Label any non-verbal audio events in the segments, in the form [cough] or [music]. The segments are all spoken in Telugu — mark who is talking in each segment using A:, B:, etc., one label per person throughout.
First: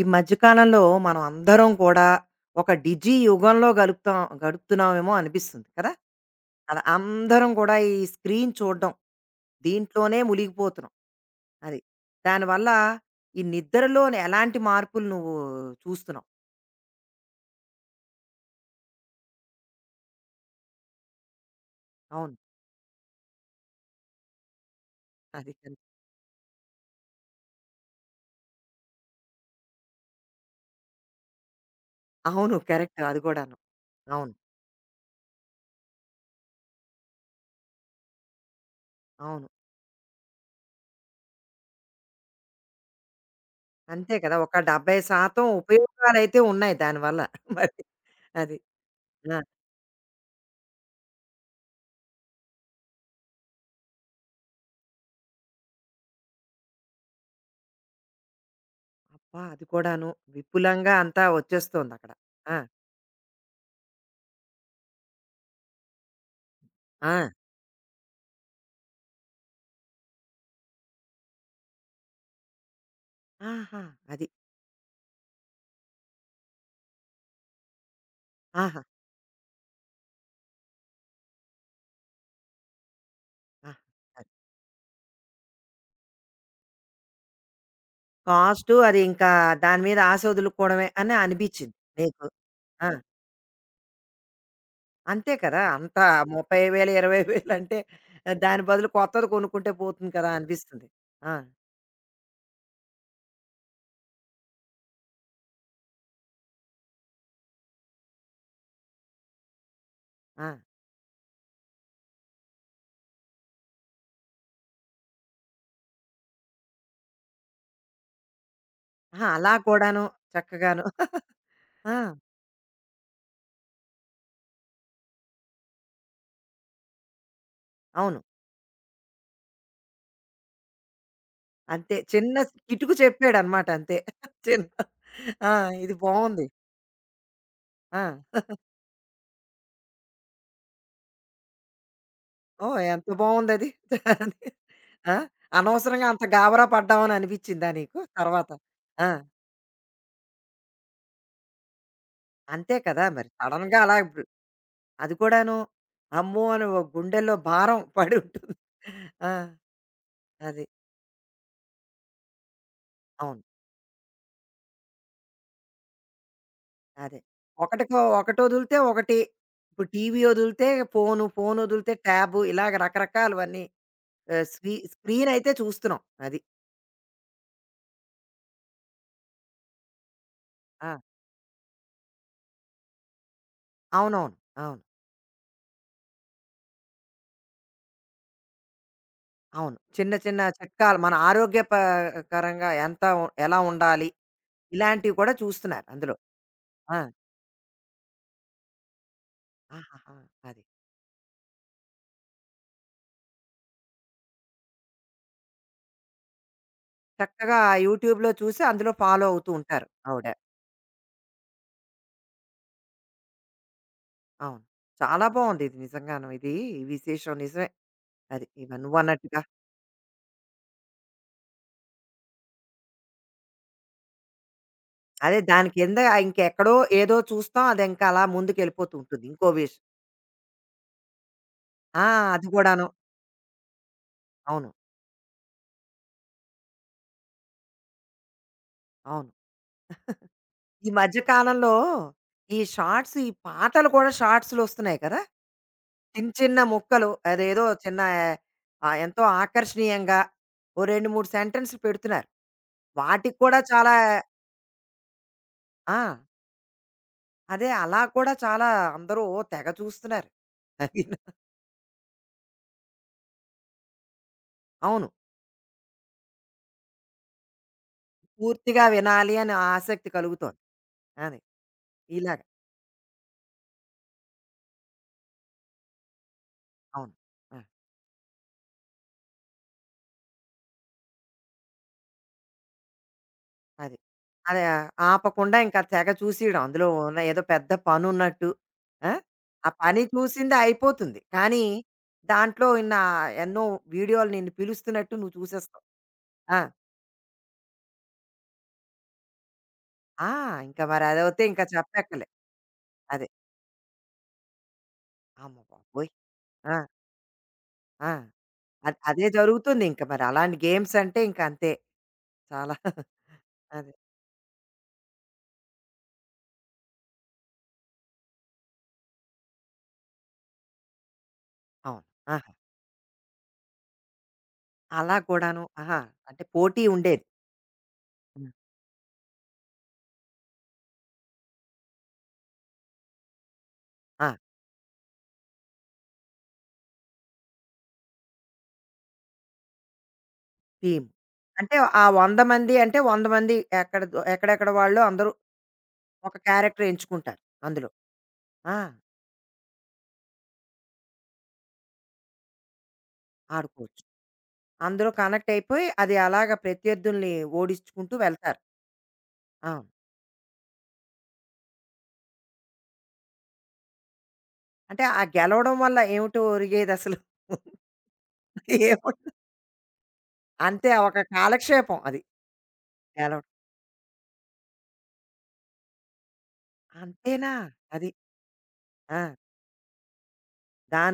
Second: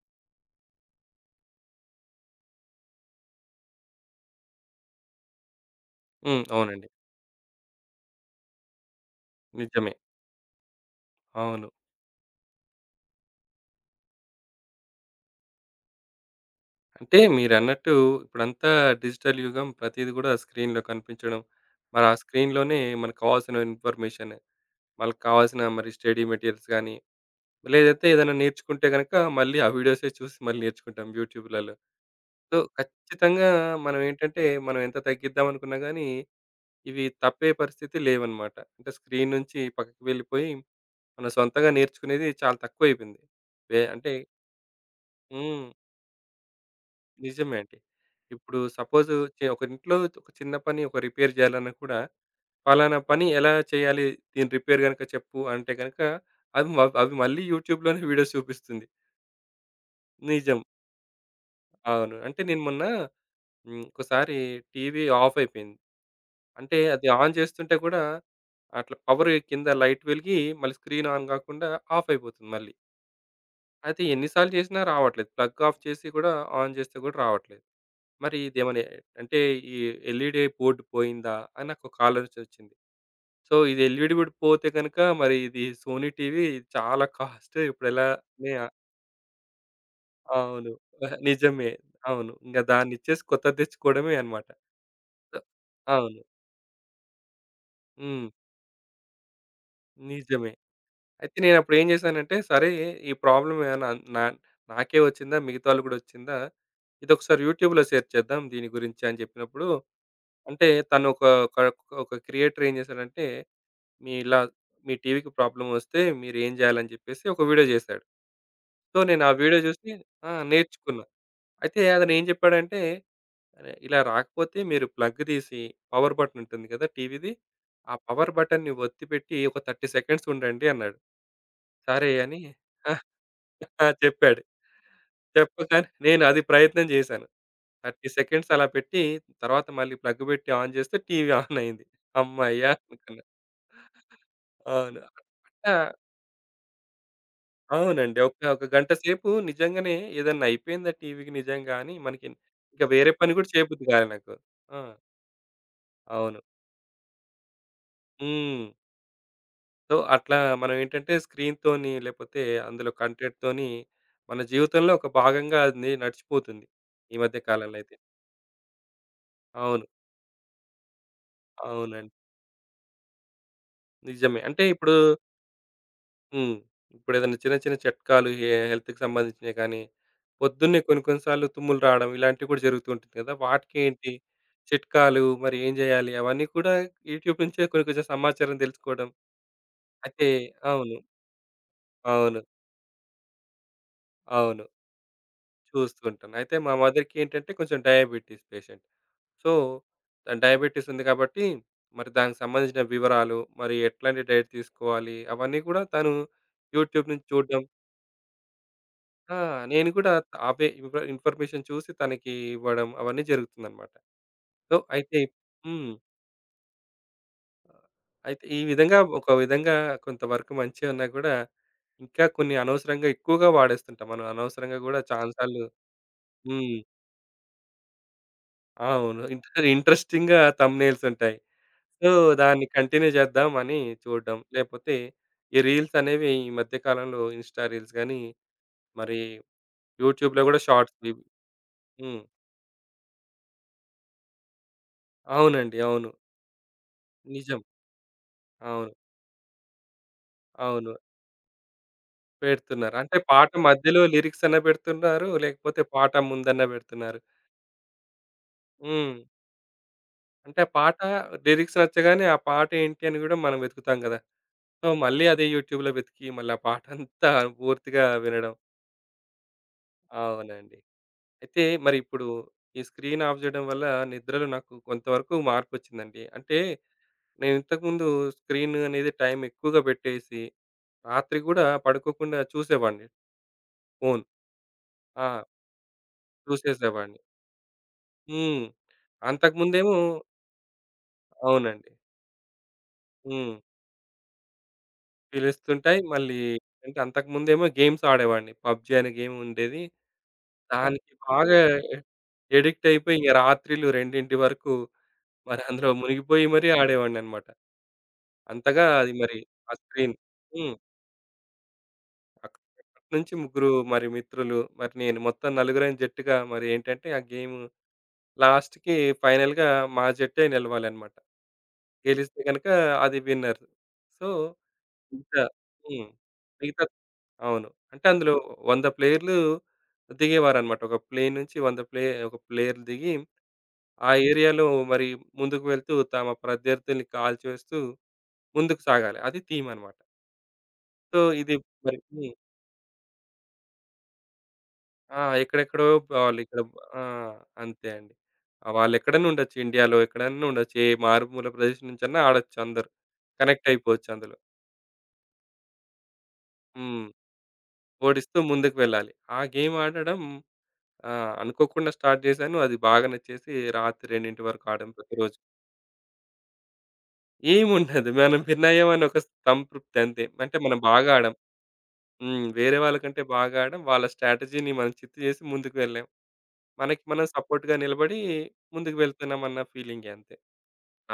A: ఈ మధ్య కాలంలో మనం అందరం కూడా ఒక యుగంలో గడుపుతున్నామేమో అనిపిస్తుంది కదా!
B: హ్మ్.
A: అలా
B: అవునండి.
A: అందరం కూడా ఈ స్క్రీన్ చూడడం,
B: నిజమే.
A: దీంట్లోనే మునిగిపోతున్నాం.
B: అవును.
A: అది. దానివల్ల ఈ నిద్రలోని ఎలాంటి మార్పులు నువ్వు చూస్తున్నావు?
B: అంటే మీరన్నట్టు ఇప్పుడంతా డిజిటల్ యుగం ప్రతీది గూడా స్క్రీన్‌లో కనిపించడం. మరి ఆ
A: అవును.
B: స్క్రీన్‌లోనే మనకు కావాల్సిన ఇన్ఫర్మేషన్, మనకు
A: అది
B: కావాల్సిన
A: కరెక్ట్.
B: మరి స్టడీ మెటీరియల్స్ గానీ, లేదైతే ఏదైనా నేర్చుకుంటే గనక మళ్ళీ ఆ వీడియోసే చూసి మళ్ళీ నేర్చుకుంటాం యూట్యూబ్‌లలో.
A: అవును.
B: So,
A: correct. అది
B: ఖచ్చితంగా
A: కూడాను.
B: మనం
A: అవును.
B: ఏంటంటే మనం ఎంత తగ్గిద్దాం అనుకున్నా గానీ, ఇవి తప్పే పరిస్థితి లేవన్నమాట. అంటే స్క్రీన్
A: అవును.
B: నుంచి పక్కకి వెళ్ళిపోయి, మనం సొంతంగా నేర్చుకునేది చాలా తక్కువైపోయింది. అంటే
A: అంతే కదా! ఒక 70%
B: హ్మ్.
A: ఉపయోగాలైతే ఉన్నాయి దానివల్ల.
B: నిజమే
A: [laughs] మరి
B: అండి.
A: అది.
B: ఇప్పుడు సపోజ్
A: ఆ!
B: ఒక ఇంట్లో ఒక చిన్న పని ఒక రిపేర్ చేయాలన్నా కూడా, పలానా పని ఎలా చేయాలి? దీని రిపేర్ గనుక చెప్పు అంటే గనుక, అవి మళ్ళీ యూట్యూబ్‌లోనే వీడియోస్ చూపిస్తుంది.
A: అబ్బా! అది కూడాను
B: నిజం.
A: విపులంగా అంతా వచ్చేస్తోందక్కడ.
B: అవును. అంటే
A: ఆ!
B: నేను మొన్న హ్మ్. ఒకసారి టీవీ ఆఫ్ అయిపోయింది. అంటే అది
A: ఆ!
B: ఆన్ చేస్తుంటే కూడా, అట్లా పవర్ కింద లైట్ వెలిగి మళ్ళీ స్క్రీన్ ఆన్ కాకుండా ఆఫ్ అయిపోతుంది మళ్ళీ.
A: ఆహా!
B: అయితే
A: అది.
B: ఎన్ని సార్లు చేసినా రావట్లేదు. ప్లగ్ ఆఫ్ చేసి కూడా ఆన్ చేస్తే కూడా రావట్లేదు. మరి
A: ఆహా!
B: ఇదేమని అంటే ఈ ఎల్ఈడీ బోర్డ్ పోయిందా అని నాకు ఒక ఆలోచన వచ్చింది. సో,
A: ఆహా!
B: ఇది ఎల్ఈడీ
A: అది.
B: బోర్డ్ పోతే గనుక మరి ఇది సోనీ టీవీ చాలా కాస్ట్ ఇప్పుడు ఎలా నే
A: కాస్టు అది ఇంకా దాని మీద ఆశ
B: అవును.
A: వదులుకోవడమే అని
B: నిజమే.
A: అనిపించింది మీకు.
B: అవును. ఇంక
A: ఆ!
B: దాన్నిచ్చేసి కొత్తది తెచ్చుకోవడమే అన్నమాట.
A: అంతే
B: సో
A: కదా! అంత
B: అవును.
A: 30,000, 20,000 అంటే
B: హ్మ్.
A: దాని బదులు కొత్తది కొనుక్కుంటే పోతుంది కదా!
B: నిజమే.
A: అనిపిస్తుంది. ఆ!
B: అయితే నేనప్పుడు ఏం చేశానంటే, సరే ఈ ప్రాబ్లమ్ ఏమైనా నా నాకే వచ్చిందా? మిగతా వాళ్ళకి గూడా వచ్చిందా? ఇదొకసారి యూట్యూబ్‌లో సెర్చ్ చేద్దాం దీని గురించి అని చెప్పినప్పుడు,
A: ఆ!
B: అంటే తను ఒక ఒక ఒక క్రియేటర్ ఏం చేశాడంటే మీ ఇలా మీ టీవీకి ప్రాబ్లమ్ వస్తే మీరేం జేయాలని జెప్పేసి ఒక వీడియో జేశాడు. సో, నేను
A: ఆహా!
B: ఆ
A: అలా
B: వీడియో జూసి
A: కూడాను
B: ఆ!
A: చక్కగాను.
B: నేర్చుకున్నా. అయితే
A: ఆ!
B: అతనేం జెప్పాడంటే, "అరె! ఇలా రాకపోతే మీరు ప్లగ్ దీసి పవర్ బటన్ ఉంటుంది గదా! టీవీది. ఆ
A: అవును.
B: పవర్ బటన్‌ని ఒత్తిపెట్టి ఒక 30 సెకండ్స్ ఉండండి" అన్నాడు.
A: అంతే
B: సరే
A: చిన్న
B: అని
A: స్ కిటుకు
B: [laughs]
A: చెప్పాడనమాట అంతే.
B: చెప్పాడు.
A: చిన్న ఆ!
B: చెప్పగానే
A: ఇది
B: నేను అది
A: బావుంది.
B: ప్రయత్నం జేశాను.
A: ఆ!
B: 30 సెకండ్స్ అలా పెట్టి తర్వాత మళ్ళీ ప్లగ్ బెట్టి ఆన్ జేస్తే టీవీ ఆన్ అయింది. హమ్మయ్య!
A: ఓహ్! ఎంత
B: అనుకున్నా.
A: బావుందది. [laughs]
B: అవును.
A: ఆ!
B: అట్లా
A: అనవసరంగా అంత గాబరా పడ్డామని అనిపిచ్చిందా నీకు
B: అవునండి.
A: తర్వాత?
B: ఒక గంట
A: ఆ!
B: సేపు నిజంగానే ఏదన్నా అయిపోయిందా టీవీకి నిజంగా అని మనకి
A: అంతే
B: ఇంక
A: కదా!
B: వేరే
A: మరి
B: పని కూడా
A: సడెన్‌గా
B: చేయబుద్ధి
A: అలా
B: కాలే
A: ఇప్పుడు
B: నాకు. ఆ!
A: అది కూడాను
B: అవును.
A: అమ్మో! అని ఓ గుండెల్లో భారం [laughs] పడి ఉంటుంది.
B: హ్మ్.
A: ఆ!
B: సో, అట్లా
A: అది.
B: మనం ఏంటంటే స్క్రీన్‌తోని లేపోతే అందులో
A: అవును.
B: కంటెంట్‌తోని మన జీవితంలో ఒక భాగంగా అది నడిచిపోతుంది. ఈ
A: అదే.
B: మధ్య కాలంలో అయితే.
A: ఒకటికో ఒకటొదిలితే ఒకటి.
B: అవును.
A: ఇప్పుడు టీవీ ఒదిలితే ఫోను, ఫోనొదిలితే
B: అవునండి.
A: ట్యాబు ఇలాగ రకరకాలువన్నీ.
B: నిజమే.
A: ఆహ్,
B: అంటే
A: స్క్రీ
B: ఇప్పుడు
A: స్క్రీనయితే చూస్తున్నాం. అది.
B: హ్మ్. ఇప్పుడేదైనా చిన్న చిన్న చిట్కాలు హెల్త్‌కి సంబంధించినయి కానీ, పొద్దున్నే
A: ఆ!
B: కొన్ని కొన్ని సార్లు తుమ్ములు రావడం ఇలాంటివి కూడా జరుగుతూ ఉంటుంది కదా! వాటికేంటి
A: అవునవును. అవును.
B: చిట్కాలు, మరి ఏం జేయాలి? అవన్నీ కూడా యూట్యూబ్ నుంచే కొన్ని కొంచెం సమాచారం తెలుసుకోవడం.
A: అవును. చిన్న
B: అయితే
A: చిన్న
B: అవును.
A: చిట్కాలు మన ఆరోగ్య ప
B: అవును.
A: కరంగా ఎంత ఎలా ఉండాలి?
B: అవును.
A: ఇలాంటివి కూడా చూస్తున్నారు
B: చూస్తూ
A: అందులో.
B: ఉంటాను. అయితే మా
A: ఆ!
B: మదర్‌కి ఏంటంటే కొంచెం డయాబెటిస్ పేషెంట్. సో,
A: ఆహాహా!
B: తను
A: అది.
B: డయాబెటిస్ ఉంది కాబట్టి, మరి దానికి సంబంధించిన వివరాలు, మరి ఎట్లాంటి డైట్ తీసుకోవాలి అవన్నీ కూడా తను యూట్యూబ్ నుంచి
A: చక్కగా
B: చూడడం
A: యూట్యూబ్‌లో చూసి అందులో ఫాలో
B: ఆ!
A: అవుతూ ఉంటారు
B: నేను కూడా
A: ఆవిడ.
B: అవే ఇన్ఫ ఇన్ఫర్మేషన్ చూసి తనకి ఇవ్వడం అవన్నీ జరుగుతుందన్నమాట.
A: అవును.
B: సో, అయితే
A: చాలా బావుంది ఇది
B: హ్మ్.
A: నిజంగాను. ఇది ఈ విశేషం నిజమే.
B: అయితే
A: అది
B: ఈ
A: ఇవ
B: విధంగా ఒక
A: నువ్వన్నట్టుగా.
B: విధంగా కొంతవరకు మంచే ఉన్నా కూడా, ఇంకా కొన్ని అనవసరంగా ఎక్కువగా వాడేస్తుంటాం. మనం అనవసరంగా కూడా చాలా
A: అదే
B: సార్లు
A: దాని కింద
B: హ్మ్.
A: ఇంకెక్కడో ఏదో చూస్తాం అది ఇంకా అలా ముందుకెళ్ళిపోతూ
B: అవును.
A: ఉంటుంది ఇంకో విషయం.
B: ఇంట్రెస్టింగ్‌గా థంబ్‌నెయిల్స్ ఉంటాయి.
A: ఆ!
B: సో,
A: అది
B: దాన్ని
A: కూడాను.
B: కంటిన్యూ చేద్దాం అని చూడడం.
A: అవును.
B: లేపోతే ఈ రీల్స్ అనేవి ఈ మధ్య కాలంలో ఇన్‌స్టా రీల్స్ గాని, మరి
A: అవును.
B: యూట్యూబ్‌లో కూడా
A: ఈ
B: షార్ట్స్
A: మధ్య
B: ఇవి
A: కాలంలో
B: హ్మ్.
A: ఈ షార్ట్స్, ఈ పాటలు కూడా షార్ట్స్‌లో వస్తున్నాయి కదా!
B: అవునండి. అవును.
A: చిన్న చిన్న ముక్కలు
B: నిజం.
A: అదేదో చిన్న
B: అవును.
A: ఆహ్, ఎంతో ఆకర్షణీయంగా ఓ
B: అవును.
A: 2, 3 సెంటెన్స్‌లు పెడుతున్నారు.
B: పెడుతున్నారు. అంటే
A: వాటికి
B: పాట
A: కూడా చాలా
B: మధ్యలో లిరిక్స్ అన్నా పెడుతున్నారు. లేకపోతే పాట
A: ఆ!
B: ముందన్నా పెడుతున్నారు.
A: అదే అలా కూడా చాలా
B: హ్మ్.
A: అందరూ తెగ చూస్తున్నారు.
B: అంటే ఆ పాట
A: అది
B: లిరిక్స్ నచ్చగానే ఆ పాట ఏంటి అని గూడా మనం వెతుకుతాం గదా! సో,
A: అవును.
B: మళ్ళీ అదే యూట్యూబ్‌లో వెతికి మళ్ళీ ఆ పాటంతా పూర్తిగా వినడం.
A: పూర్తిగా వినాలి అని ఆసక్తి కలుగుతోంది.
B: అవునండి.
A: అది.
B: అయితే మరి ఇప్పుడు
A: ఇలాగ.
B: ఈ స్క్రీన్ ఆఫ్ జేయడం వల్ల నిద్రలో నాకు కొంతవరకు మార్పొచ్చిందండి. అంటే
A: అవును.
B: నేను
A: ఆ!
B: ఇంతకుముందు స్క్రీన్ అనేది టైం ఎక్కువగా పెట్టేసి రాత్రి గూడా పడుకోకుండా చూసేవాడిని
A: అది.
B: ఫోను.
A: అది ఆ-
B: ఆ!
A: ఆపకుండా ఇంకా తెగ చూసేయడం. అందులో
B: చూసేసేవాడిని.
A: ఉన్న ఏదో పెద్ద పనున్నట్టు.
B: హ్మ్.
A: ఆ! ఆ
B: అంతకుముందేమో
A: పని చూసిందే అయిపోతుంది. కానీ,
B: అవునండి.
A: దాంట్లో ఇన్నా
B: హ్మ్.
A: ఎన్నో వీడియోలు నిన్ను పిలుస్తున్నట్టు నువ్వు చూసేస్తావు.
B: పిలుస్తుంటాయి. మళ్ళీ
A: ఆ!
B: అంటే అంతకుముందేమో గేమ్స్ ఆడేవాడిని. 'పబ్‌జీ' అనే గేమ్ ఉండేది.
A: ఆ! ఇంకా మరి
B: దానికి
A: అదవుతే
B: బాగా
A: ఇంకా చెప్పక్కర్లే.
B: ఎడిక్ట్ అయిపోయి
A: అదే.
B: ఇంక రాత్రిళ్ళు 2 వరకు
A: అమ్మ
B: మరి అందులో
A: బాబోయ్!
B: మునిగిపోయి మరీ
A: ఆ!
B: ఆడేవాడినన్నమాట.
A: ఆ!
B: అంతగా అది
A: అదే
B: మరి ఆ
A: జరుగుతుంది ఇంక
B: స్క్రీన్.
A: మరి. అలాంటి
B: హ్మ్.
A: గేమ్స్ అంటే ఇంక అంతే.
B: అక్
A: చాలా
B: అప్పటినుంచి
A: [laughs]
B: ముగ్గురు
A: అదే.
B: మరి మిత్రులు, మరి నేను మొత్తం నలుగురం జట్టుగా మరి ఏంటంటే ఆ గేమ్ లాస్ట్‌కి ఫైనల్‌గా మా జట్టే నిలవాలన్నమాట.
A: అవును.
B: గెలిస్తే
A: ఆహా!
B: గనుక అది విన్నర్. సో
A: అలా
B: ఇంకా
A: కూడాను. ఆహా!
B: హ్మ్.
A: అంటే పోటీ
B: మిగతా
A: ఉండేది.
B: అవును. అంటే అందులో
A: హ్మ్.
B: 100 ప్లేయర్లు దిగేవారన్నమాట. ఒక ప్లేన్ నుంచి 100 ప్లే ఒక ప్లేయర్లు దిగి, ఆ
A: ఆ!
B: ఏరియాలో మరి ముందుకు వెళ్తూ తమ ప్రత్యర్థుల్ని కాల్చివేస్తూ ముందుకు సాగాలి. అది థీమ్ అన్నమాట.
A: టీమ్.
B: సో, ఇది
A: అంటే
B: మరి
A: ఆ
B: హ్మ్.
A: 100 మంది అంటే 100 మంది ఎక్కడ ఎక్కడెక్కడ వాళ్ళు
B: ఆ!
A: అందరూ
B: ఎక్కడెక్కడో
A: ఒక
B: వాళ్ళు ఇక్కడ
A: క్యారెక్టర్
B: ఆ!
A: ఎంచుకుంటారు అందులో.
B: అంతే అండి.
A: ఆ!
B: వాళ్ళెక్కడైనా ఉండొచ్చు. ఇండియాలో ఎక్కడైనా ఉండొచ్చు. ఏ మారుమూల ప్రదేశం నుంచన్నా ఆడొచ్చు అందరూ. కనెక్ట్
A: ఆడుకోవచ్చు.
B: అయిపోవచ్చు అందులో.
A: అందులో కనెక్ట్ అయిపోయి అది అలాగ
B: హ్మ్.
A: ప్రత్యర్థుల్ని ఓడించుకుంటూ
B: ఓడిస్తూ
A: వెళ్తారు.
B: ముందుకు వెళ్ళాలి. ఆ గేమ్
A: అవును.
B: ఆడడం ఆ! అనుకోకుండా స్టార్ట్ చేశాను. అది బాగా నచ్చేసి రాత్రి 2:00 వరకు ఆడాం
A: అంటే ఆ
B: ప్రతిరోజు.
A: గెలవడం వల్ల ఏమిటో ఒరిగేదసలు?
B: ఏముండదు. మనం విన్నయ్యామని
A: ఏముం
B: ఒక సంతృప్తి అంతే. అంటే మనం
A: అంతే
B: బాగా
A: ఒక
B: ఆడాం.
A: కాలక్షేపం అది
B: హ్మ్. వేరే వాళ్ళకంటే
A: గెలవడం.
B: బాగా ఆడాం. వాళ్ళ స్ట్రాటజీని మనం చిత్తు చేసి ముందుకు వెళ్ళాం. మనకి మనం
A: అంతేనా?
B: సపోర్ట్‌గా
A: అది.
B: నిలబడి ముందుకు
A: ఆ!
B: వెళ్తున్నామన్న ఫీలింగే అంతే.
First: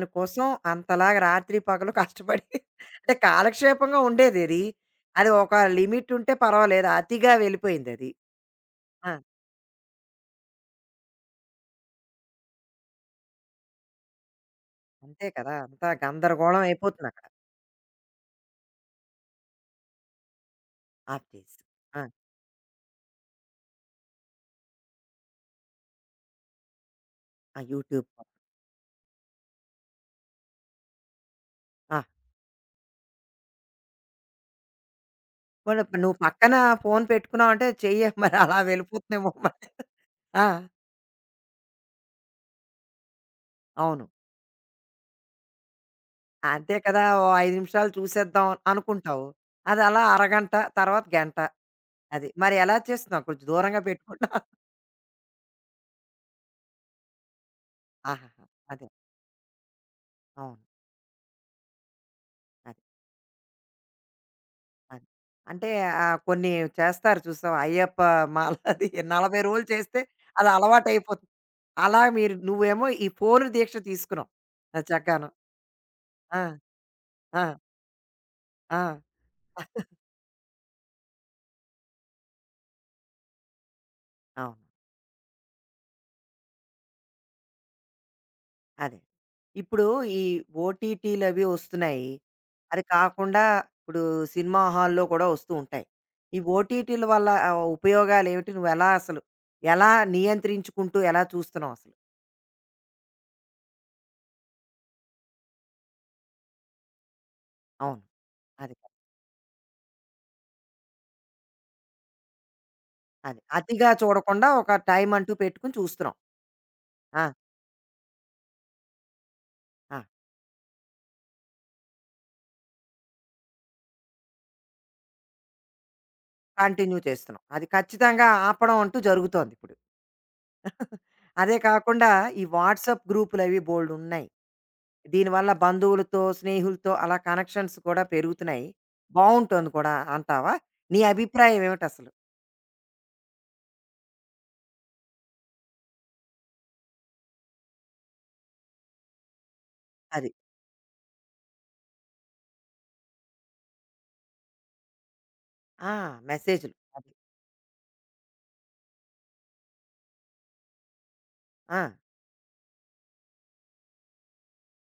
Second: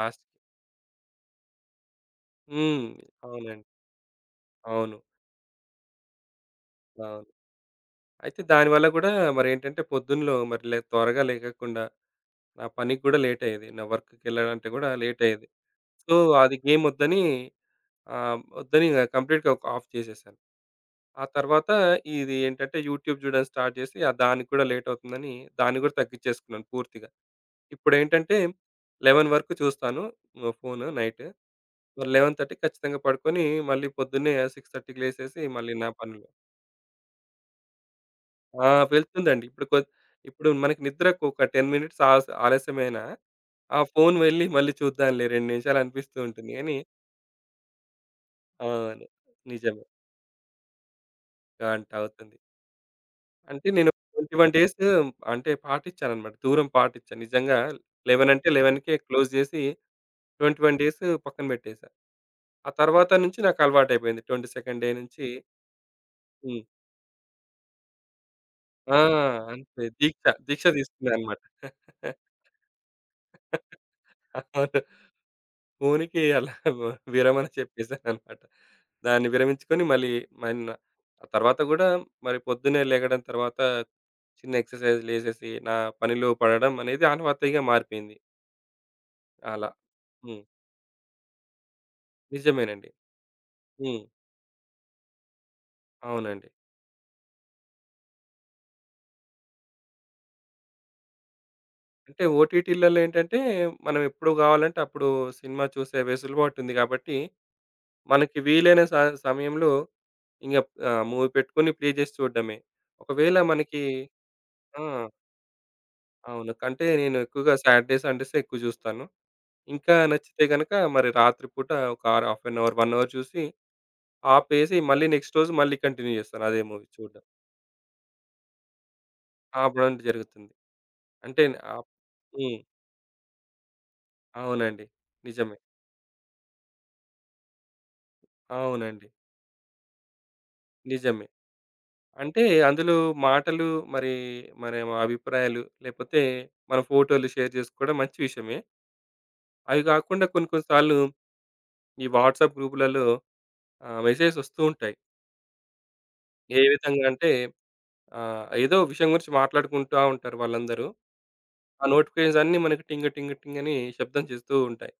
B: లాస్ట్‌కి.
A: అంతలాగా రాత్రి పగలు కష్టపడి [laughs]
B: హ్మ్.
A: అంటే
B: అవునండి.
A: కాలక్షేపంగా ఉండేది అది.
B: అవును.
A: అది ఒక లిమిట్ ఉంటే పర్వాలేదు.
B: అవును.
A: అతిగా వెళ్ళిపోయింది అది.
B: అయితే దానివల్ల కూడా
A: ఆ!
B: మరేంటంటే పొద్దున్నలో మరి త్వరగా లెగకుండా నా పనికి కూడా లేట్ అయ్యేది. నా వర్క్‌కెళ్ళాలంటే గూడా లేట్
A: అంతే
B: అయ్యేది.
A: కదా! అంతా
B: సో, అది
A: గందరగోళం
B: గేమ్
A: అయిపోతుంది
B: ఒద్దని
A: అక్కడ.
B: ఒద్దని ఇగ కంప్లీట్‌గా ఒక ఆఫ్ చేసేసాను. ఆ
A: ఆఫ్ చేసి.
B: తర్వాత
A: ఆ!
B: ఇది ఏంటంటే యూట్యూబ్ జూడడం స్టార్ట్ జేసి దానికి కూడా లేట్ అవుతుందని దాన్ని గూడా తగ్గిచ్చేసుకున్నాను పూర్తిగా.
A: ఆ యూట్యూబ్.
B: ఇప్పుడేంటంటే 11 వరకు చూస్తాను ఫోను నైట్.
A: ఆ!
B: మరి 11:30కి ఖచ్చితంగా పడుకొని మళ్ళీ పొద్దున్నే 6:30కి లేసేసి మళ్ళీ
A: పోనీ
B: నా
A: ఇప్పుడు నువ్వు
B: పనులు
A: పక్కన ఫోన్ పెట్టుకున్నావంటే చెయ్యి మరి అలా
B: ఆ!
A: వెళ్ళిపోతుందేమో
B: వెళ్తుందండి. ఇప్పుడు
A: మరి. ఆ!
B: ఇప్పుడు మనకి నిద్రకు ఒక 10 మినిట్స్ ఆలస్యమైనా ఆ
A: అవును.
B: ఫోన్ వెళ్ళి మళ్ళీ చూద్దాంలే 2 నిమిషాలు అనిపిస్తూ ఉంటుంది
A: అంతే
B: గానీ
A: కదా! ఓ 5 నిమిషాలు చూసేద్దాం
B: అవును.
A: అనుకుంటావు. అది
B: నిజమే.
A: అలా అరగంట, తర్వాత గంట.
B: గంట
A: అది.
B: అవుతుంది.
A: మరి ఎలా చేస్తున్నావు? కొంచెం
B: అంటే
A: దూరంగా
B: నేను
A: పెట్టుకుంటా
B: 21 డేస్ అంటే పాటిచ్చానన్నమాట. దూరం పాటిచ్చా. నిజంగా 11
A: ఆహాహా!
B: అంటే
A: అదే.
B: 11కే క్లోజ్ జేసి
A: అవును.
B: 21 డేస్ పక్కన బెట్టేసా. ఆ
A: అది.
B: తర్వాత నుంచి నాకు అలవాటయిపోయింది. 22 డే
A: అది.
B: నుంచి
A: అంటే ఆహ్, కొన్ని
B: హ్మ్.
A: చేస్తారు చూసావా? అయ్యప్ప మాల [laughs] అది
B: ఆ!
A: 40 రోజులు
B: అంతే.
A: చేస్తే అది
B: దీక్ష తీసుకున్నా
A: అలవాటయిపోతుంది.
B: అన్నమాట.
A: అలా మీరు నువ్వేమో ఈ ఫోను దీక్ష తీసుకున్నావు.
B: [laughs]
A: ఆ!
B: అవును.
A: చక్కాను.
B: ఫోనుకి
A: ఆ!
B: అలా
A: ఆ!
B: విరమణ చెప్పేసాననమాట.
A: ఆ!
B: దాన్ని విరమించుకొని మళ్ళీ మన్న ఆ తర్వాత గూడా మరి పొద్దున్నే లెగడం తర్వాత చిన్న
A: అవును.
B: ఎక్సర్‌సైజ్ లేసేసి నా పనిలో పడడం అనేది ఆనవాయితీగా మారిపోయింది.
A: అదే.
B: అలా.
A: ఇప్పుడు ఈ
B: హ్మ్.
A: ఓటీటీలవి ఒస్తున్నాయి. అది
B: నిజమేనండి.
A: కాకుండా ఇప్పుడు
B: హ్మ్.
A: సినిమా హాల్‌లో కూడా ఒస్తూ ఉంటాయి. ఈ
B: అవునండి.
A: ఓటీటీల వల్ల ఆహ్, ఉపయోగాలేమిటి? నువ్వెలా అసలు ఎలా నియంత్రించుకుంటూ ఎలా చూస్తున్నావసలు?
B: అంటే ఓటీటీలలో ఏంటంటే మనం ఎప్పుడు గావాలంటే అప్పుడు సినిమా చూసే వెసులుబాటు ఉంది గాబట్టి,
A: అవును.
B: మనకి
A: అది.
B: వీలైన సమయంలో ఇంగ మూవీ పెట్టుకొని ప్లే జేసి చూడడమే. ఒకవేళ
A: అది.
B: మనకి
A: అతిగా చూడకుండా ఒక
B: ఆ!
A: టైమ్ అంటూ పెట్టుకొని చూస్తున్నాం.
B: అవును. అంటే నేను
A: ఆ!
B: ఎక్కువగా సాటర్‌డే, సండేసే ఎక్కువ చూస్తాను. ఇంకా
A: ఆ!
B: నచ్చితే గనక మరి రాత్రి పూట ఒక or half an hour, 1 hour చూసి ఆపేసి మళ్ళీ నెక్స్ట్ రోజు మళ్ళీ కంటిన్యూ చేస్తాను అదే మూవీ
A: కంటిన్యూ
B: చూడడం.
A: చేస్తున్నాం. అది ఖచ్చితంగా ఆపడం అంటూ జరుగుతోందిప్పుడు.
B: ఆపడం జరుగుతుంది.
A: [laughs]
B: అంటే
A: అదే
B: ఆహ్,
A: కాకుండా ఈ
B: హ్మ్.
A: వాట్సాప్ గ్రూపులవి బోలెడున్నాయి.
B: అవునండి.
A: దీనివల్ల
B: నిజమే.
A: బంధువులతో, స్నేహితులతో అలా కనెక్షన్స్ కూడా పెరుగుతున్నాయి.
B: అవునండి.
A: బావుంటోంది కూడా అంటావా? నీ
B: నిజమే.
A: అభిప్రాయం ఏమిటసలు?
B: అంటే అందులో మాటలు మరి మరి మా అభిప్రాయాలు లేపోతే మన ఫోటోలు షేర్ చేసుకోవడం మంచి విషయమే. అవి కాకుండా
A: అది.
B: కొన్ని కొన్ని సార్లు ఈ వాట్సాప్ గ్రూపులలో మెసేజెస్ వస్తూ ఉంటాయి.
A: ఆ!
B: ఏ
A: మెసేజ్‌లు.
B: విధంగా
A: అది.
B: అంటే ఆ! ఏదో విషయం గురించి మాట్లాడుకుంటా ఉంటారు వాళ్ళందరూ.
A: ఆ!
B: ఆ నోటిఫికేషన్స్ అన్నీ మనకి టింగ్ టింగ్ టింగ్ అని శబ్దం చేస్తూ ఉంటాయి.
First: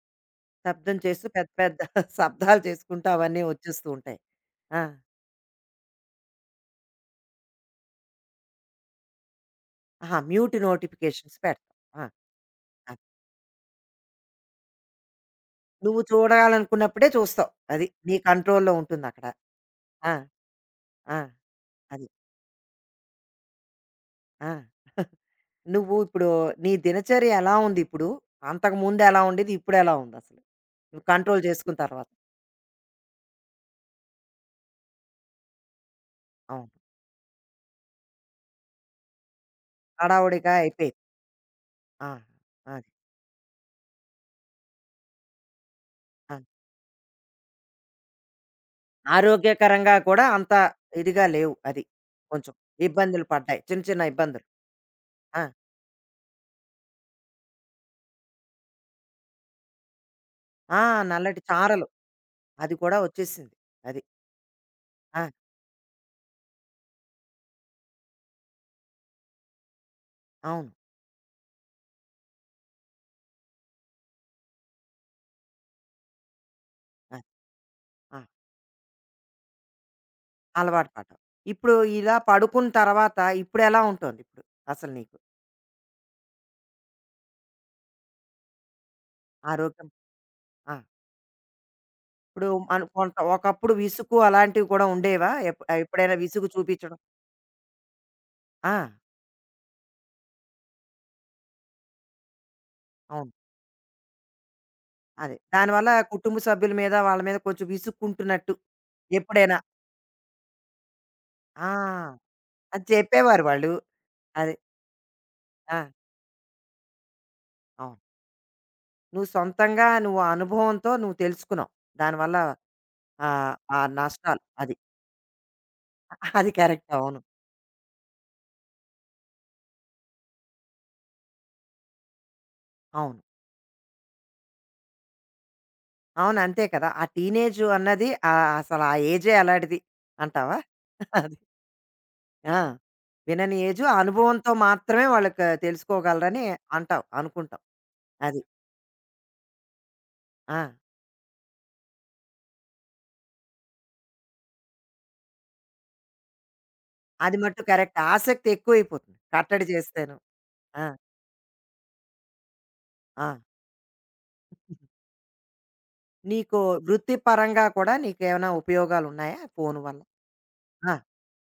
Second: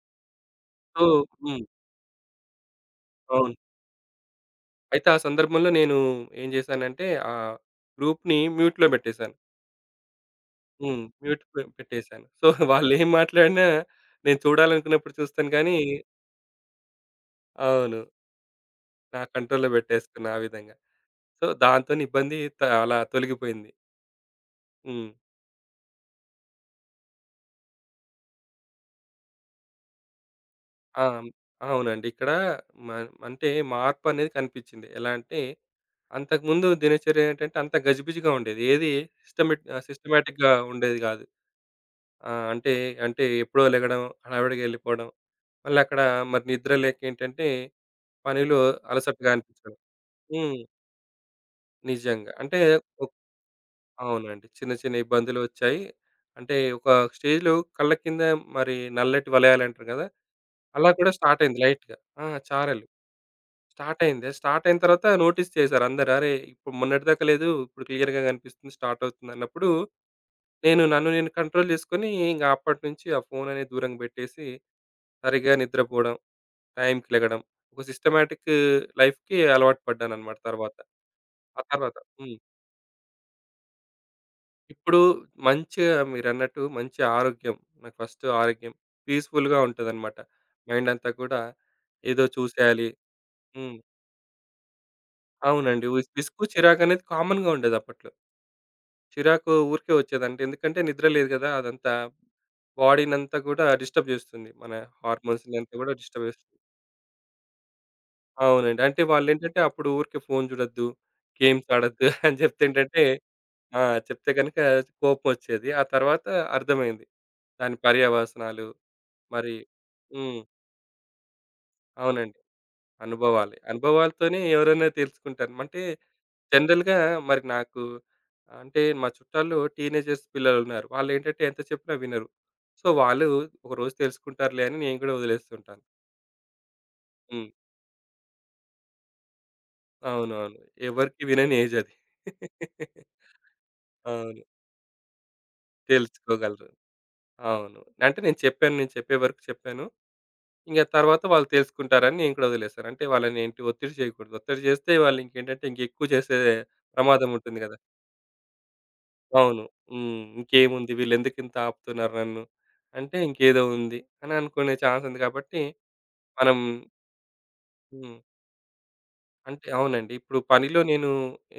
A: శబ్దం
B: సో
A: చేస్తూ పెద్ద
B: హ్మ్.
A: పెద్ద [laughs] శబ్దాలు చేసుకుంటూ అవన్నీ
B: అవును.
A: వచ్చేస్తూ ఉంటాయి. ఆ!
B: అయితే ఆ సందర్భంలో నేను ఏం చేశానంటే ఆహ్, గ్రూప్‌ని మ్యూట్‌లో పెట్టేశాను.
A: ఆహా! మ్యూట్
B: హ్మ్.
A: నోటిఫికేషన్స్
B: మ్యూట్
A: పెడతాం. ఆ! అది.
B: పెట్టేశాను. సో [laughs] వాళ్ళేం మాట్లాడినా నేను చూడాలనుకున్నప్పుడు చూస్తాను కానీ
A: నువ్వు చూడాలనుకున్నప్పుడే చూస్తావు. అది.
B: అవును.
A: నీ కంట్రోల్‌లో
B: నా
A: ఉంటుందక్కడ.
B: కంట్రోల్‌లో
A: ఆ!
B: పెట్టేసుకున్నా ఆ విధంగా.
A: ఆ!
B: సో దాంతోని
A: అది.
B: ఇబ్బంది అలా తొలగిపోయింది.
A: ఆ!
B: హ్మ్.
A: [laughs] నువ్వు ఇప్పుడు నీ దినచర్య ఎలా ఉంది ఇప్పుడు? అంతకుముందు ఎలా ఉండేది? ఇప్పుడెలా ఉందసలు?
B: ఆ!
A: నువ్వు కంట్రోల్ చేసుకున్న
B: అవునండి.
A: తర్వాత.
B: ఇక్కడ మ అంటే మార్పనేది కనిపించింది. ఎలా అంటే అంతకుముందు
A: అవును.
B: దినచర్య ఏంటంటే అంత గజిబిజిగా ఉండేది. ఏది సిస్టమాటిక్‌గా
A: హడావుడిగా
B: ఉండేది
A: అయిపోయింది.
B: గాదు.
A: ఆ!
B: ఆ! అంటే,
A: అది.
B: అంటే ఎప్పుడో లెగడం, హడావిడిగా ఎళ్ళిపోవడం. మళ్ళీ అక్కడ
A: ఆ!
B: మరి నిద్ర లేక ఏంటంటే పనిలో అలసటగా అనిపించడం.
A: ఆరోగ్యకరంగా కూడా అంత
B: హ్మ్.
A: ఇదిగా లేవు. అది.
B: నిజంగా.
A: కొంచెం
B: అంటే ఒక్
A: ఇబ్బందులు పడ్డాయి. చిన్న చిన్న ఇబ్బందులు.
B: అవునండి. చిన్న చిన్న ఇబ్బందులు
A: ఆ!
B: వచ్చాయి. అంటే ఒక స్టేజ్‌లో కళ్ళ కింద మరి నల్లటి వలయాలు అంటారు గదా!
A: ఆ!
B: అలా కూడా
A: నల్లటి
B: స్టార్ట్ అయింది
A: చారలు.
B: లైట్‌గా. ఆ!
A: అది
B: చారలు.
A: కూడా వచ్చేసింది. అది.
B: స్టార్ట్ అయింది. స్టార్ట్ అయిన తర్వాత
A: ఆ!
B: నోటీస్ చేశారు అందరూ. అరే! ఇప్పుడు మొన్నటిదాకా లేదు. ఇప్పుడు క్లియర్‌గా కనిపిస్తుంది. స్టార్ట్ అవుతుంది అన్నప్పుడు
A: అవును.
B: నేను నన్ను నేను కంట్రోల్ చేసుకొని ఇంక అప్పటినుంచి ఆ ఫోన్ అనేది దూరంగా పెట్టేసి, సరిగ్గా నిద్రపోవడం, టైంకి
A: అది.
B: లెగడం, ఒక
A: ఆ!
B: సిస్టమాటిక్ లైఫ్‌కి అలవాటు పడ్డానన్నమాట తర్వాత.
A: అలవాటు పడ్డావు.
B: ఆ
A: ఇప్పుడు
B: తర్వాత
A: ఇలా
B: హ్మ్.
A: పడుకున్న తర్వాత ఇప్పుడెలా ఉంటోంది ఇప్పుడు అసలు
B: ఇప్పుడు
A: నీకు?
B: మంచిగా మీరన్నట్టు మంచి ఆరోగ్యం నాకు ఫస్ట్ ఆరోగ్యం పీస్‌ఫుల్‌గా
A: ఆరోగ్యం
B: ఉంటదన్నమాట.
A: ఆ!
B: మైండ్ అంతా కూడా ఏదో
A: ఇప్పుడు అను
B: చూసేయాలి
A: కొంత ఒకప్పుడు
B: హ్మ్.
A: విసుగు అలాంటివి కూడా ఉండేవా?
B: అవునండి.
A: ఎప్పుడైనా
B: విసుగు,
A: విసుగు
B: చిరాకు
A: చూపించడం?
B: అనేది కామన్‌గా ఉండేది అప్పట్లో.
A: ఆ!
B: చిరాకు ఊరికే వచ్చేదండి. ఎందుకంటే నిద్ర లేదు గదా! అదంతా
A: అవును.
B: బాడీ‌నంతా గూడా డిస్టర్బ్ జేస్తుంది. మన
A: అదే.
B: హార్మోన్స్‌నంతా
A: దానివల్ల
B: గూడా డిస్టర్బ్
A: కుటుంబ
B: జేస్తుంది.
A: సభ్యుల మీద, వాళ్ళ మీద కొంచెం విసుక్కుంటున్నట్టు
B: అవునండి. అంటే
A: ఎప్పుడైనా
B: వాళ్ళేంటంటే అప్పుడు ఊరికే ఫోను జూడొద్దు, గేమ్స్ ఆడొద్దు
A: ఆ!
B: [laughs] అని
A: అది
B: జెప్తేంటంటే
A: చెప్పేవారు వాళ్ళు.
B: ఆ! చెప్తే
A: అది.
B: గనుక కోపమొచ్చేది.
A: ఆ!
B: ఆ తర్వాత అర్థమైంది. దాని
A: అవును.
B: పర్యవసనాలు
A: నువ్వు
B: మరి
A: సొంతంగా నువ్వు
B: హ్మ్.
A: అనుభవంతో నువ్వు తెలుసుకున్నావు. దానివల్ల
B: అవునండి.
A: ఆహ్,
B: అనుభవాలే.
A: ఆ
B: అనుభవాలతోనే
A: నష్టాలు అది.
B: ఎవరైనా తెలుసుకుంటారు. అంటే
A: అది కరెక్ట్.
B: జనరల్‌గా
A: అవును.
B: మరి నాకు అంటే మా చుట్టాల్లో టీనేజర్స్ పిల్లలున్నారు. వాళ్ళేంటంటే ఎంత చెప్పినా వినరు. సో,
A: అవును.
B: వాళ్ళు ఒకరోజు తెలుసుకుంటారులే అని నేను కూడా వదిలేస్తుంటాను.
A: అవును. అంతే కదా! ఆ
B: హ్మ్.
A: టీనేజు అన్నది ఆహ్, అసలు ఆ ఏజే అలాంటిది అంటావా?
B: అవునవును. ఎవరికీ
A: అది.
B: వినని ఏజ్ అది.
A: ఆ!
B: [laughs]
A: వినని ఏజు. ఆ
B: అవును.
A: అనుభవంతో మాత్రమే వాళ్ళకి తెలుసుకోగలరని
B: తెలుసుకోగలరు.
A: అంటావు. అనుకుంటాం.
B: అవును. అంటే నేను
A: అది.
B: చెప్పాను. నేను చెప్పే వరకు చెప్పాను.
A: ఆ!
B: ఇంక తర్వాత వాళ్ళు తెలుసుకుంటారని నేను కూడా వదిలేసాను. అంటే వాళ్ళనేంటి ఒత్తిడి చేయకూడదు. ఒత్తిడి చేస్తే వాళ్ళు ఇంకేంటంటే ఇంకెక్కువ చేసే ప్రమాదం
A: అది
B: ఉంటుంది
A: మట్టు
B: కదా!
A: కరెక్ట్. ఆసక్తి ఎక్కువైపోతుంది.
B: అవును.
A: కట్టడి చేస్తేను.
B: హ్మ్.
A: ఆ!
B: ఇంకేముంది వీళ్ళెందుకింత ఆపుతున్నారు నన్ను? అంటే
A: ఆ!
B: ఇంకేదో ఉంది అని అనుకునే ఛాన్స్ ఉంది కాబట్టి మనం
A: నీకు వృత్తిపరంగా కూడా
B: హ్మ్.
A: నీకేమైనా ఉపయోగాలున్నాయా
B: అంటే
A: ఫోను వల్ల?
B: అవునండి. ఇప్పుడు పనిలో
A: ఆ!
B: నేను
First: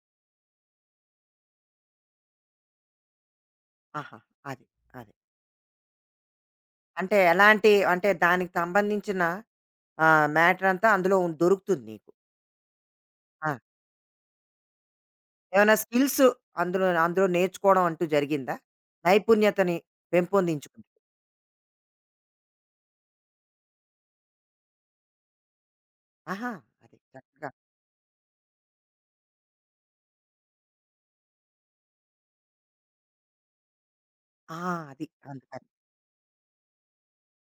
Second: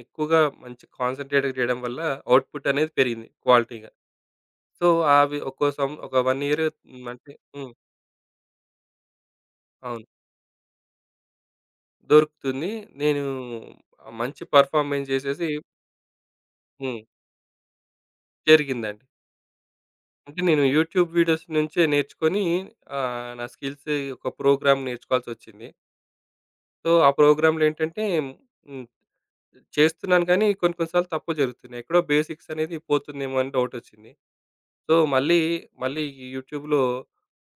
B: ఎక్కువగా మంచి కాన్సంట్రేట్ చేయడం వల్ల అవుట్‌పుట్ అనేది పెరిగింది క్వాలిటీగా.
A: ఆహా! అది.
B: సో,
A: అది.
B: అవి ఒక్కో సం ఒక 1 ఇయర్ హ్మ్.
A: అంటే
B: అంటే
A: ఎలాంటి
B: హ్మ్.
A: అంటే దానికి సంబంధించిన
B: అవును.
A: ఆహ్, మ్యాటర్ అంతా అందులో దొరుకుతుంది నీకు.
B: దొరుకుతుంది. నేను
A: ఆ!
B: మంచి పెర్ఫార్మెన్స్ చేసేసి
A: ఏమైనా స్కిల్స్ అందులో
B: హ్మ్.
A: అందులో నేర్చుకోవడం అంటూ జరిగిందా?
B: జరిగిందండి.
A: నైపుణ్యతని
B: అంటే నేను
A: పెంపొందించుకుంది.
B: యూట్యూబ్ వీడియోస్ నుంచే నేర్చుకొని నా స్కిల్స్ ఒక ప్రోగ్రామ్ నేర్చుకోవాల్సొచ్చింది.
A: ఆహా!
B: సో,
A: అది
B: ఆ
A: చక్కగా.
B: ప్రోగ్రామ్‌లో ఏంటంటే హ్మ్. చేస్తున్నాను కానీ కొన్ని కొన్ని సార్లు తప్పులు జరుగుతున్నాయి. ఎక్కడో బేసిక్స్ అనేది పోతుందేమో అని డౌటొచ్చింది.
A: ఆ!
B: సో,
A: అది. అందుకని.
B: మళ్ళీ ఈ యూట్యూబ్‌లో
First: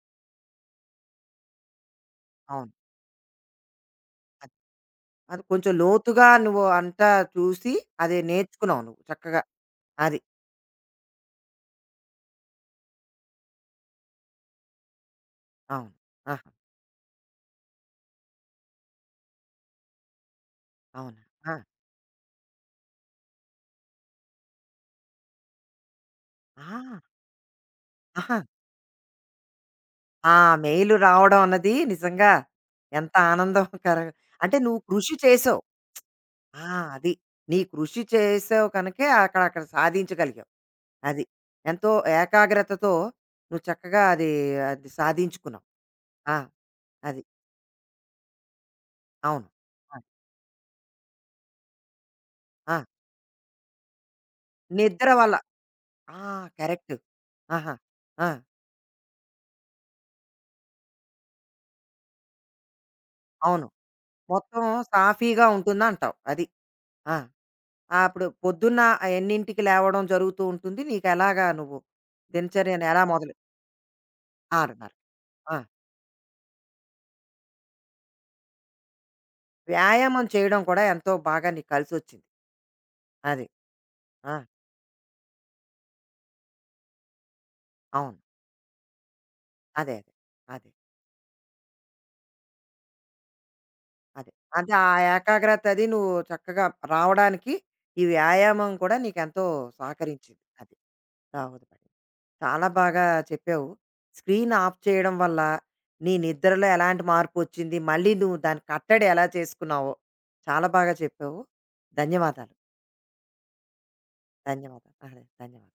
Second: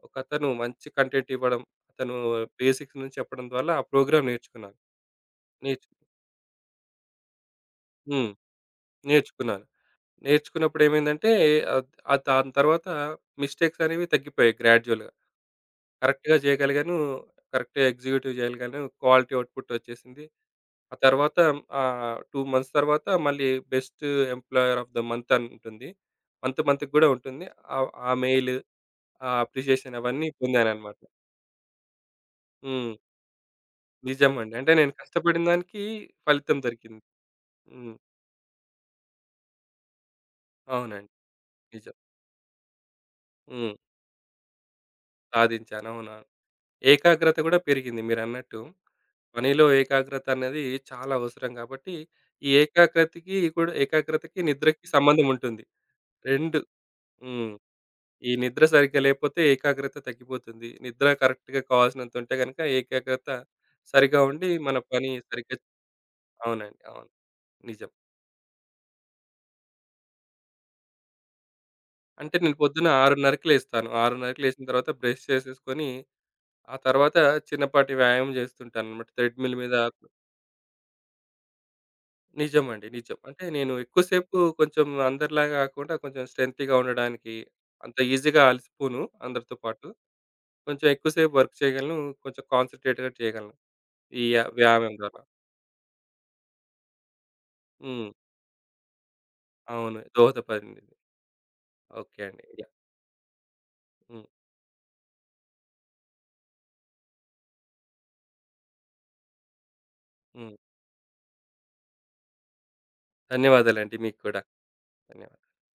B: ఒకతను మంచి కంటెంట్ ఇవ్వడం, అతను
A: అవును.
B: బేసిక్స్ నుంచి చెప్పడం ద్వారా ఆ ప్రోగ్రామ్
A: అది.
B: నేర్చుకున్నాను.
A: అది కొంచెం
B: నేర్చు
A: లోతుగా నువ్వు అంతా చూసి అదే
B: హ్మ్.
A: నేర్చుకున్నావు నువ్వు చక్కగా.
B: నేర్చుకున్నాను.
A: అది.
B: నేర్చుకున్నప్పుడు ఏమైందంటే ఆహ్, ఆహ్, దాని తర్వాత మిస్టేక్స్ అనేవి తగ్గిపోయాయి గ్రాడ్యుయల్‌గా.
A: అవును.
B: కరెక్ట్‌గా
A: ఆహా!
B: చేయగలిగాను. కరెక్ట్‌గా ఎగ్జిక్యూటివ్ చేయగలిగాను. క్వాలిటీ అవుట్‌పుట్ వచ్చేసింది. ఆ
A: అవునా?
B: తర్వాత
A: ఆ!
B: 2 మంత్స్ తర్వాత మళ్ళీ best employer of the month అని ఉంటుంది. మంత్ మంత్‌కి
A: ఆ!
B: గూడా ఉంటుంది. ఆ
A: ఆహా!
B: మెయిల్, ఆ అప్రిషియేషన్ అవన్నీ
A: ఆ మెయిల్
B: పొందానన్నమాట.
A: రావడం అన్నది నిజంగా
B: హ్మ్.
A: ఎంత ఆనందకర
B: నిజమండి.
A: అంటే
B: అంటే
A: నువ్వు
B: నేను
A: కృషి
B: కష్టపడిన
A: చేసావు.
B: దానికి ఫలితం
A: ఆ!
B: దొరికింది.
A: అది. నీ
B: హ్మ్.
A: కృషి చేసావు కనుకే అక్కడ అక్కడ సాధించగలిగావు.
B: అవునండి.
A: అది. ఎంతో
B: నిజం.
A: ఏకాగ్రతతో నువ్వు
B: హ్మ్.
A: చక్కగా అది, అది సాధించుకున్నావు.
B: సాధించాను. అవునా!
A: ఆ! అది.
B: ఏకాగ్రత గూడా పెరిగింది మీరన్నట్టు.
A: అవును.
B: పనిలో
A: ఆ!
B: ఏకాగ్రత అనేది చాలా అవసరం గాబట్టి, ఈ
A: ఆ!
B: ఏకాగ్రతకి కూడా ఏకాగ్రతకి నిద్రకి
A: నిద్ర
B: సంబంధం
A: వల్ల.
B: ఉంటుంది.
A: ఆ!
B: 2
A: కరెక్ట్.
B: హ్మ్.
A: ఆహా! ఆ!
B: ఈ నిద్ర సరిగ్గా లేకపోతే ఏకాగ్రత తగ్గిపోతుంది. నిద్ర కరెక్ట్‌గా కావాల్సినంత ఉంటే గనుక ఏకాగ్రత
A: అవును.
B: సరిగ్గా ఉండి
A: మొత్తం
B: మన పని
A: సాఫీగా
B: సరిగ్గా
A: ఉంటుందంటావు. అది.
B: అవునండి. అవును.
A: ఆ!
B: నిజం.
A: ఆ, అప్పుడు పొద్దున్న ఎన్నింటికి లేవడం జరుగుతూ ఉంటుంది? నీకెలాగా నువ్వు
B: అంటే నేను
A: దినచర్యను
B: పొద్దున్న
A: ఎలా మొదలు
B: 6:30కి లేస్తాను. 6:30కి లేసిన తర్వాత
A: 6:30
B: బ్రష్
A: ఆ!
B: చేసేసుకొని, ఆ తర్వాత చిన్నపాటి వ్యాయామం చేస్తుంటానన్నమాట. థ్రెడ్‌మిల్ మీద
A: వ్యాయామం చేయడం కూడా ఎంతో బాగా నీకు కలిసొచ్చింది.
B: నిజమండి. నిజం. అంటే
A: అది.
B: నేను ఎక్కువసేపు
A: ఆ!
B: కొంచెం అందరిలాగా కాకుండా కొంచెం స్ట్రెంగ్తీగా ఉండడానికి అంత
A: అవును.
B: ఈజీగా అలసిపోను అందరితో పాటు.
A: అదే. అదే. అదే.
B: కొంచెం ఎక్కువసేపు వర్క్ చేయగలను. కొంచెం కాన్సంట్రేట్‌గా చేయగలను. ఈ
A: అదే.
B: య
A: అంటే ఆ
B: వ్యాయామం ద్వారా.
A: ఏకాగ్రత అది నువ్వు చక్కగా రావడానికి ఈ
B: హ్మ్.
A: వ్యాయామం కూడా నీకెంతో
B: అవును.
A: సహకరించింది. అది.
B: దోహదపడింది.
A: నా ఉద్దేశం.
B: ఓకే అండి.
A: చాలా
B: యాహ్!
A: బాగా చెప్పావు.
B: హ్మ్.
A: స్క్రీన్ ఆఫ్ చేయడం వల్ల నీ నిద్రలో ఎలాంటి మార్పొచ్చింది? మళ్ళీ నువ్వు దాని కట్టడి ఎలా చేసుకున్నావో
B: హ్మ్.
A: చాలా బాగా చెప్పావు. ధన్యవాదాలు.
B: ధన్యవాదాలండి మీకు కూడా.
A: ధన్యవాదాలు. అదే.
B: ధన్యవాదాలు.
A: ధన్యవాదాలు.